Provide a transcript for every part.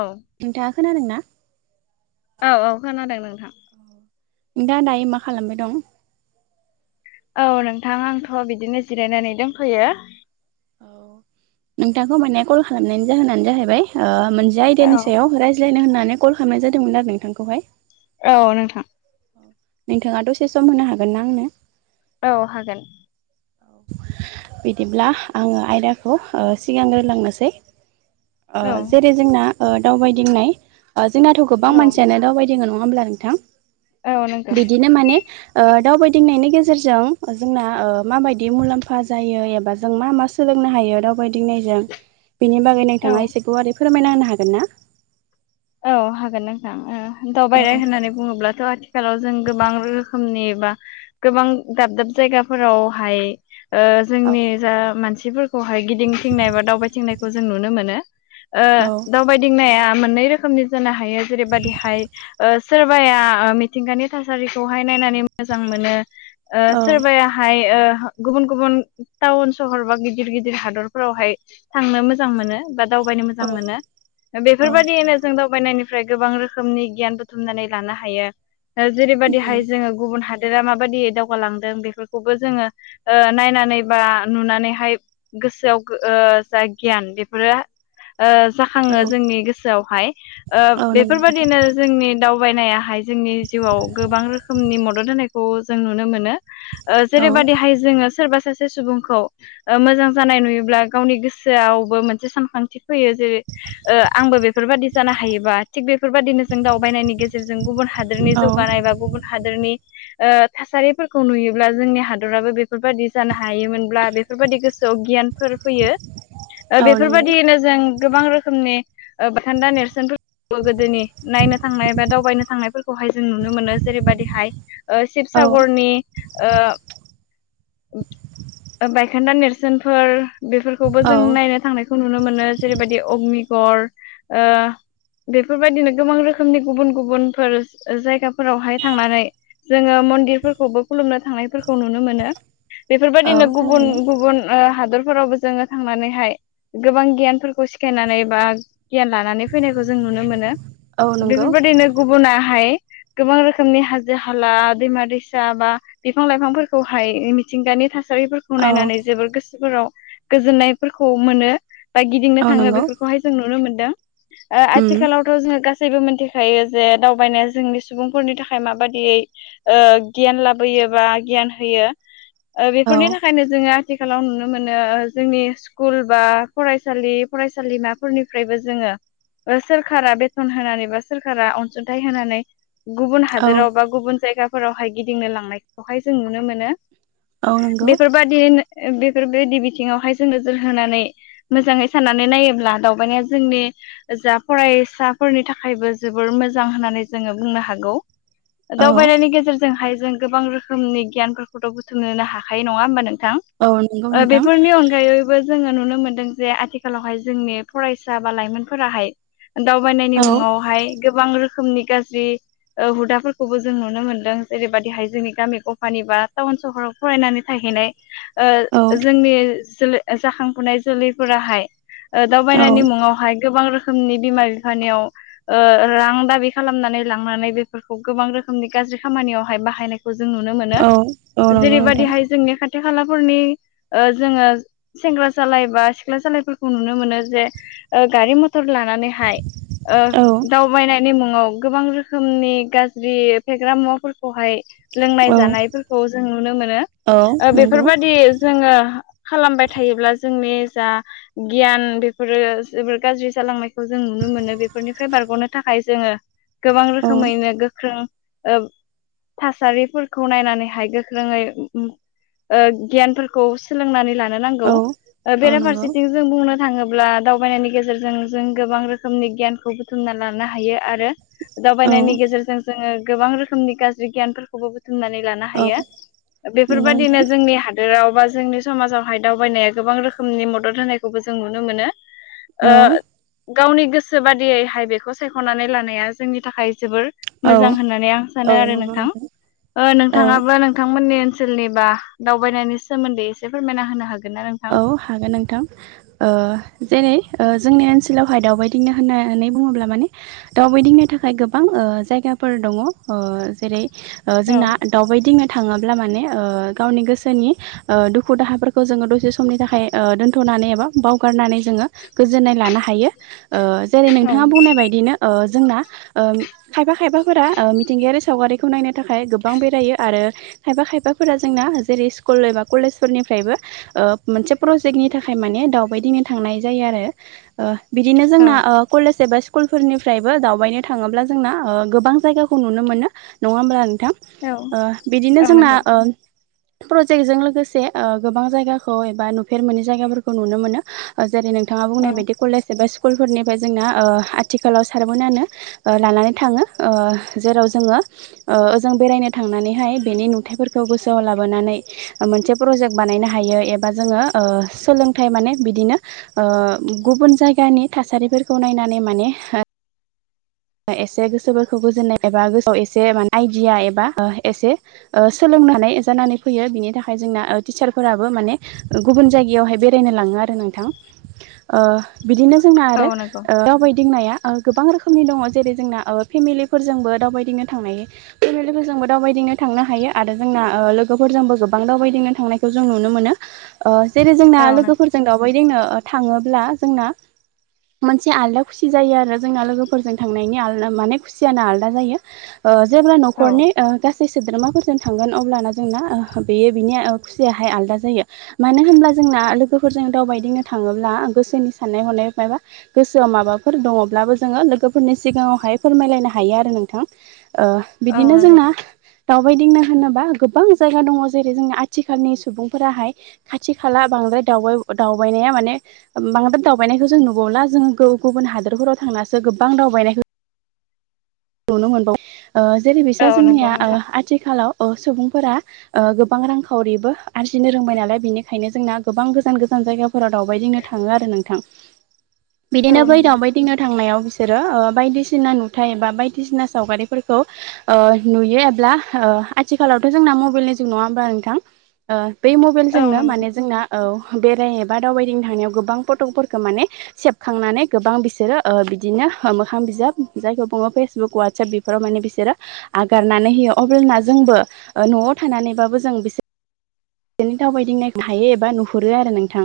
औ नोंथाङा खोनादों ना? औ औ खोनादों नोंथां नोंथाङा दायो मा खालामबाय दं औ नोंथां आंथ' बिदिनो जिरायनानै दोंथ'यो। नोंथांखौ माने कल खालामनायनि जाहोनानो जाहैबाय ओ मोनसे औ आयदानि सायाव रायज्लायनो होनना [unintelligible] कल खालामनाय जादोंमोन आरो नोंथांखौहाय औ नोंथां नोंथाङा दसे सम होनो हागोन ना आंनो औ हागोन औ बिदिब्ला आङो आयदाखौ ओ सिगांग्रोलांनोसै ओ औ जेरै जोंना ओ दावबायदिंनाय ओ जोंनाथ' गोबां औ मानसियानो दावबाय दिङो नङा ओमब्ला नोंथां औ नंगौ बिदिनो माने ओ दावबायदिंनायनि गेजेरजों जोंना ओ माबायदि दि मुलाम्फा जायो एबा जों मा मा सोलोंनो हायो दावबायदिंनायजों बेनि बागै औ। नोंथाङा एसे गुवारै फोरमायना होनो हागोन ना औ हागोन नोंथां ओ औ दावबायरनाय होननानै बुङोब्लाथ' आथिखालाव जों गोबां रोखोम नि बा गोबां दाब दाब जायगाफोरावहाय ओ जोंनि जा मानसि मानसिफोरखौहाय गिदिंथिंनाय बा दावबायथिंनायखौ जों नुनो मोनो ओ औ दावबायदिंनाया मोननै रोखोमनि जानो हायो जेरैबादिहाय ओ सोरबाया मिथिंगानि थासारिखौहाय नायनानै मोजां मोनो। ओ औ सोरबाहाय ओ गुबुन गुबुन टाउन सहर बा गिदिर गिदिर हादरफोरावहाय थांनो मोजां मोनो बा दावबायनो मोजां मोनो औ बेफोरबायदियैनो जों दावबायनायनिफ्राय गोबां रोखोमनि गियान बुथुमनानै लानो हायो उम जेरैबादिहाय जोङो गुबुन हा बिसोरो माबादियै दावगालांदों बेफोरखौबो जोङो ओ नायनानै बा नुनानैहाय गोसोआव गो ओ जा गियान बेफोरो ओ औ जाखांङो जोंनि गोसोआवहाय ओ औ नंगौ नोंथां बेफोरबादिनो जोंनि दावबायनायाहाय जोंनि जिउआव गोबां रोखोमनि मदद होनायखौ जों नुनो मोनो। ओ औ जेरैबादिहाय जोङो सोरबा सासे सुबुंखौ ओ मोजां जानाय नुयोब्ला गावनि गोसोआवबो मोनसे सानखांथि फैयो जे ओ आंबो बेफोरबादि जानो हायोबा थिग बेफोरबादिनो जों दावबायनायनि गेजेरजों गुबुन हादोरनि औ जौगानाय बा गुबुन हादोरनि ओ थासारिफोरखौ नुयोब्ला जोंनि हादराबो बे बेफोरबायदि जानो हायोमोनब्ला बेफोरबायदि गोसोआव गियानफोर फैयो। ओ औ नंगौ बेफोरबादिनो जों गोबां रोखोमनि ओ बायखोन्दा नेरसोनफोरखौ गोदोनि नायनो थांनाय बा दावबायनो थांनायफोर खौहाय जों नुनो मोनो जेरैबादिहाय ओ औ शिबसागरनि ओ बायखोन्दा नेरसोनफोर बेफोरखौबो औ जों नायनो थांनायखौ नुनो मोनो। जेरैबायदि अग्णिगर ओ बेफोरबायदिनो गोबां रोखोमनि गुबुन- गुबुनफोर जायगाफोरावहाय थांनानै जोङो मन्दिरफोरखौबो खुलुमनो थांनायफोरखौ नुनो मोनो। औ बेफोरबादिनो गुबुन थारैनो गुबुन ओ हादर [unintelligible] जोङो थांनानैहाय गोबां गियानफोरखौ सिखायनानै बा गियान लानानै फैनायखौ जों नुनो मोनो। औ नंगौ बेफोरबादिनो गुबुुनाहाय गोबां रोखोमनि हाजो-हाला, दैमा-दैसा बा बिफां- लाइफांफोरखौहाय बे मिथिंगानि था थासारिफोरखौ औ नायनानै जोबोर गोसोफोराव गोजोननायफोरखौ मोनो। बा गिदिंनो औ थाङो नंगौ बेफोरखौहाय जों नुनो मोनदों। ओ उम आथिखालावथ' जोङो गासै गासैबो मिन्थिखायो जे दावबायनाया जोंनि सुबुंफोरनि थाखाय माबादियै ओ गियान लाबोयो। जेनबा गियान होयो ओ औ बेफोरनि थाखायनो जोङो आथिखालाव नुनो मोनो जोंनि स्कुल बा फरायसालि फरायसालिमाफोरनिफ्रायबो जोङो ओ सोरखारा बेसेन होनानै बा सोरखारा अनसुंथाइ होनानै। गुबुन औ हादोराव बा गुबुन जायगाफोरावहाय गिदिंनो लांनायखौहाय जों नुनो मोनो। औ नंगौ बेफोरबादियैनो बेफोरबायदि बिथिङावहाय जों नोजोर होनानै मोजाङै साननानै नायोब्ला दावबायनाया जोंनि जा फरायसाफोरनि थाखायबो जोबोर मोजां होननानै जोङो बुंनो हागौ। औ दावबायनायनि गेजेरजोंहाय जों गोबां रोखोमनि गियानफोरखौथ' बुथुमनोनो हाखायो नङा होमबा नों औ नंगौ [unintelligible] ओ नोंथां बेफोरनि अनगायैबो जोङो नुनो मोनो दों जे आथिखालावहाय जोंनि फरायसा बा लाइमोनफोराहाय। दावबायनायनि औ मुंआवहाय गोबां रोखोमनि गाज्रि ओ हुदाफोरखौबो जों नुनो मोनदों। जेरैबादिहाय जोंनि गामि गफानि बा टाउन सहराव फरायनानै [unintelligible] हैनाय औ ओ जोंनि जोलै जाखांफुनाय जोलैफोराहाय ओ औ दावबायनायनि मुङावहाय गोबां रोखोमनि बिमा-बिफानियाव ओ रां दाबि खालामनानै लांनानै बेफोरखौ गोबां रोखोम समनि गाज्रि खामानियावहाय बाहायनायखौ जों नुनो मोनो औ औ नंगौ नोंथां जेरैबायदिहाय जोंनि खा खाथि खालाफोरनि ओ जोंङो सेंग्रा सालाय बा सिख्ला सालायफोरखौ नुनो मोनो जे गारि मथर लानानैहाय ओ औ दावबायनायनि मुं ङाव गोबां रोखोमनि गाज्रि फेग्रा मुवाफोरखौहाय लोंनाय औ जानायफोरखौ जों नुनो मोनो औ ओ नंगौ बेफोरबायदि जोंङो खालामबाय थायो ब्ला जोंनि जा गियान बेफोरो जोबोर गाज्रि जालांनायखौ जों नुनो मोनो बेफोरनिफ्राय बारग'नो थाखाय जोंङो गोबां औ रोखोमैनो गोख्रों ओ थासारिफोरखौ नायनानैहाय गोख्रोंङै ओ गियानफोरखौ सोलोंनानै लानो औ नांगौ औ नंगौ ओबेराफारसेथिं जों बुंनो थांङोब्ला दावउ बायनायनि गेजेरजों जों गोबां रोखोमनि गियानखौ बुथुमना लानो हायो। आरो औ दावबायनायनि गेजेरजों जोंङो गोबां रोखोमनि गाज्रि गियानफोरखौबो मनानै लानो औ हायो नंगौ बेफोरबायदिनो नोंथां जोंनि हादोराव बा जोंनि समाजावहाय दावबायनाया गोबां रोखोमनि मदद होनायखौबो जों नुनो मोनो औ ओ गावनि गोसो बादियैहाय बेखौ सायख'नानै लानाया जोंनि थाखाय जोबोर मोजां औ होननानै आं सानो औ आरो नंगौ नोंथां ओ औ नोंथांङाबो नोंथांमोननि ओनसोलनि बा दावबायनायनि सोमोन्दै एसे फोरमायना होनो हागोन ना नोंथां? औ हागोन नोंथां ओ जेरै ओ जोंनि ओनसोलावहाय दावबायदिंनो होननानै बुंङोब्ला माने दावबायदिंनो थाखाय गोबां ओ जायगाफोर दंङ ओ जेरैओ औ जोंना दावबायदि थांङोब्ला माने ओ गावनि गोसोनि ओ दुुखु दाहफोखौ दसे समनि थाखाय ओ दोन्थ'नानै एबा बावगारनानै जोंङो गोजोननाय लानो हायो ओ जेरै औ नोंथांङा ओबुंनाय बायदिनो ओ जोंना ओ खायफा खायफाफोरा ओ मिथिंगायारि सावगारि खौ नायनो थाखाय गोबां बेरायो आरो खायफा खायफाफोरा जोंना जेरै स्कुल एबा कलेजफोरनिफ्रायबो ओ मोनसे प्रजेकनि थाखाय माने दावबायदिंनो थांनाय जायो आरो ओ बिदिनो औ जोंना ओ कलेज एबा कुलफोरनिफ्रायबो दावबायनो थाङोब्ला जोंना ओ गोबां जायगाखौ नुनो मोनो नङा होमब्ला थां ओ बिदिनो औ जोंना नंगौ ओ प्रजेक्टजों लोगोसे ओ गोबां जायगा खौ एबा नुफेर मोनै जायगाफोरखौ नुनो मोनो ओ जेरै नोंथाङा औ बुंनाय बायदि कलेज एबा सु कुलफोरनिफ्राय जोंना ओ आथिखालाव सारबोनानो ओ लानानै थाङोओ ओ जेराव जोङो ओ ओजों बेरायनो थांनानैहाय बेनि नुथायाइफोरखौ गोसोआव लाबोनानै ओ मोनसे प्रजेक्ट बा बानायनो हायो ए बा जोंङो ओ सोलोंथाइ माने बिदिनो ओ गुबुन जायगानि‌ थासारि फोरखौ नायना नानै माने ओ एसे गोसोफोरखौ गोजोननाय एबा गोसोआव एसे माने आइडिया एबा ओ एसे ओ सोलों [unintelligible] हानाय जानानै फैयो बेनि थाखाय जोंना ओ तिसार फोराबो माने गुबुन जायगायावहाय बे [unintelligible] नो लाङो आरो नोंथां ओ बिदिनो जोंना औ आरो नंगौ ओ दावबायदिंनाया ओ गोबां रोखोमनि दङ' जेरै जोंना ना ओ लोगोफोरजोंबो गोबां दावबायदिंनो थांनायखौ जों नुनो मोनो ओ जेरै जोंना औ नंगौ लोगोफोरजों दावबायदिंनो ओ थाङोब्ला जोंना मोनसे आलदा खुसि जायो आरो जोंना लोगोफोरजों थांनायनि आलदा माने खुसिआनो आलदा जायो औ सोद्रोमाफोरजों आ लो जोंङो लोगो फोरनि सिगाङावहाय फोरमायलायनो हायो आरो नोंथां ओ औ बिदिनो नंगौ जोंना दावबायदिंनो [unintelligible] दावबायनाया माने बांद्राय दावबायनायखौ जों नुुबावला जों गु-गुबुन हादोरफोराव थांनासो गो बां दावबायनायखौ नुनो मोनबावो ओ औ जेरैबायसा नंगौ जोंनिया ओ नोंथां आथिखालाव ओ सुबुंफोरा ओ गोबां रांखावरिबो आरजिनो रोंबाय नालाय बेनिखायनो जोंना गोबां गोजान गोजान जाय [unintelligible] फोराव दावबायदिंनो थाङो आरो नोंथां। [inaudible] औ बिदिनो बै नंगौ दावबायदिंनो थांनायाव बिसोरो दिसना सावगारिफोरखौ ओ नुयो एब्ला ओ आथिखालावथ' जोंना मबेलनि जुग नङा होमबा नोंथां औ नंगौ ओ बे बेराय एबा दावबायदिंनो थांनायाव गोबां पतकफोरखो माने सेबखांनानै गोबां बिसोर ओ मोखां बिजाब जायखौ बुङो बुक वात्साप बेफोराव माने बिसोरो आगारनानै होयो [unintelligible] [unintelligible] [unintelligible] दावबायदिंनाय हायो एबा नुहुरो आरो नोंथां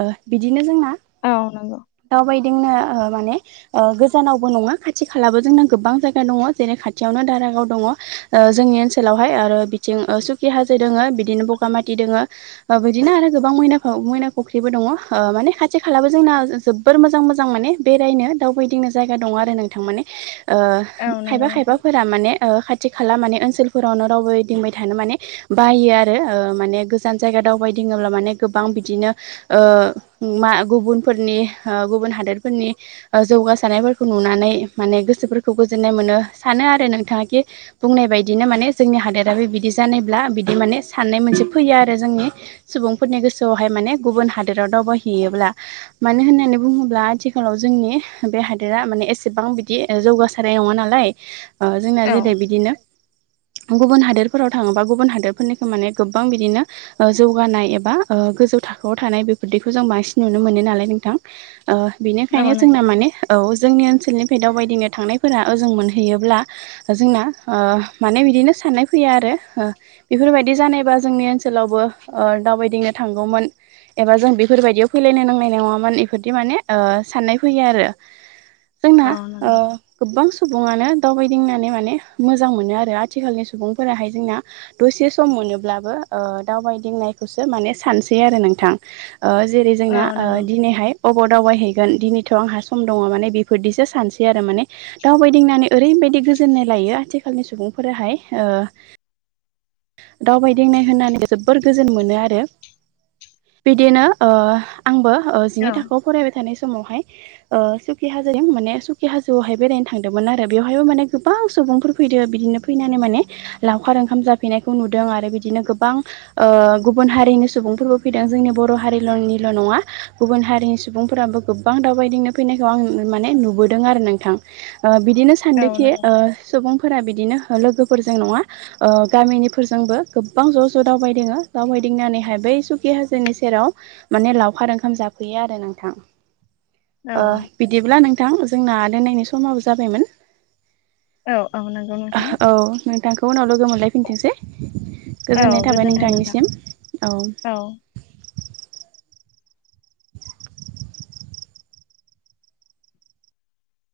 ओ बिदिनो जोंना औ नंगौ दावबायदिंनो ओ माने ओ गोजानावबो नङा खाथि खालाबो जोंनां गोबां जायगा दङ' जेरै खाथियावनो दारागाव दङ' ओ जोंनि ओनसोलावहाय आरो बिथिं ओ सुखि हाजो दोङो बिदिनो बगा थि खालाबो जोंना जोबोर मोजां मोजां माने बेरायनो दावबायदिंनो जायगा दं आरो नोंथां माने। ओ औ खायबा नंगौ नोंथां खायबाफोरा माने ओ खाथि खाला माने ओनसोलफोरावनो रावबोदिंबाय थानो माने बायो आरो ओ माने गोजान जायगा दावबायदिङोब्ला माने गोबां बिदिनो ओ मा गुबुनफोरनि ओ गुबुन हादोर फोरनि ओ जौगासारनायफोरखौ नुनानै माने गोसोफोर खौ गोजोन्नाय मोनो सानो आरो नोंथाङा कि बुंनाय बायदिनो माने जोंनि हादोराबो बिदि जा दि माने साननाय मोनसे फैयो आरो जोंनि मानो होननानै बुङोब्ला आथिखालाव जोंनि बे हादोरा माने एसेबां बिदि ओ जौगा सारनाय नङा नालाय ओ जोंना औ जेरै बिदिनो गुबुन हादोरफोराव थाङोबा गुबुन हादोरफोरनिखौ माने गोबां बिदिनो ओ जौगानाय एबा ओ गो जौ थाखोआव थानाय बेफोरदिखौ जों बांसिन नुनो मोनो नालाय नोंथां। ओ औ बिनिखायनो जोंना नंगौ माने औ जोंनि ओनसोलनिफाय दावबायदिंनो थांनाय फोरा ओजों मोनहैयोब्ला जोंना ओ माने बिदिनो साननाय फैया आरो ओ बेफोरबायदि जानायबा जोंनि ओनसोलावबो ओ दावबायदिंनो थांगौमोन। एबा जों बेफोरबायदियाव फैलायनो नांनाय नङा मोन एफोरदि माने ओ साननाय फैयो आरो। जोंना औ ओ नंगौ। गोबां सुबुङानो दावबायदिंनानै माने मोजां मोनो आरो आथिखालनि सुबुंफोराहाय जोंना दसे सम मोनोब्लाबो ओ दावबायदिंनायखौसो माने सानसै आरो नोंथां। ओ जेरै जोंना औ औ ओ नंगौ दिनैहाय अब दावबायहैगोन दिनैथ' आंहा सम दङ' माने बेफोरदिसो सानसै आरो माने। दावबायदिंनानै ओरैबायदि गोजोन्नाय लायो आथिखालनि सुबुंफोराहाय ओ दावबायदिंनाय होननानै जोबोर गोजोन मोनो आरो। बिदिनो ओ आंबो ओ औ जिनै थाखोआव फरायबाय थानाय समावहाय ओ सुकि हाजोसिम माने सुकि हा जोआवहाय बेरायनो थांदोंमोन आरो बेवहायो माने गोबां सुबुंफोर फैदों बिदिनो फैनानै माने लावखार ओंखाम जाफैनायखौ नुदों आरो बिदिनो गोबां ओ गुबुन हारिनि सुबुंफोरबो फैदों जोंनि बर' हारिलनि निल' नङा गुबुन हारिनि सुबुंफोराबो गोबां दावबायदिंनो फैनायखौ आं माने नुबोदों आरो नों थां ओ बिदिनो सानदोखि ओ सुबुंफोरा बिदिनो ओ लोगोफोरजों नङा ओ गामिनिफोरजोंबो गोबां ज' ज' दावबायदिङो दावबायदिंनानैहाय बे बै सुकि हाजोनि सेराव माने लावखार ओंखाम जाफैयो आरो नोंथां। ओ औ बिदिब्ला नोंथां जोंना दोननायनि समाबो जाबायमोन। औ औ नंगौ नोंथां औ नोंथांखौ उनाव लोगो मोनलायफिनथोंसै। औ गोजोननाय थाबाय गोजोन्थों नोंथां नोंथांनिसिम औ।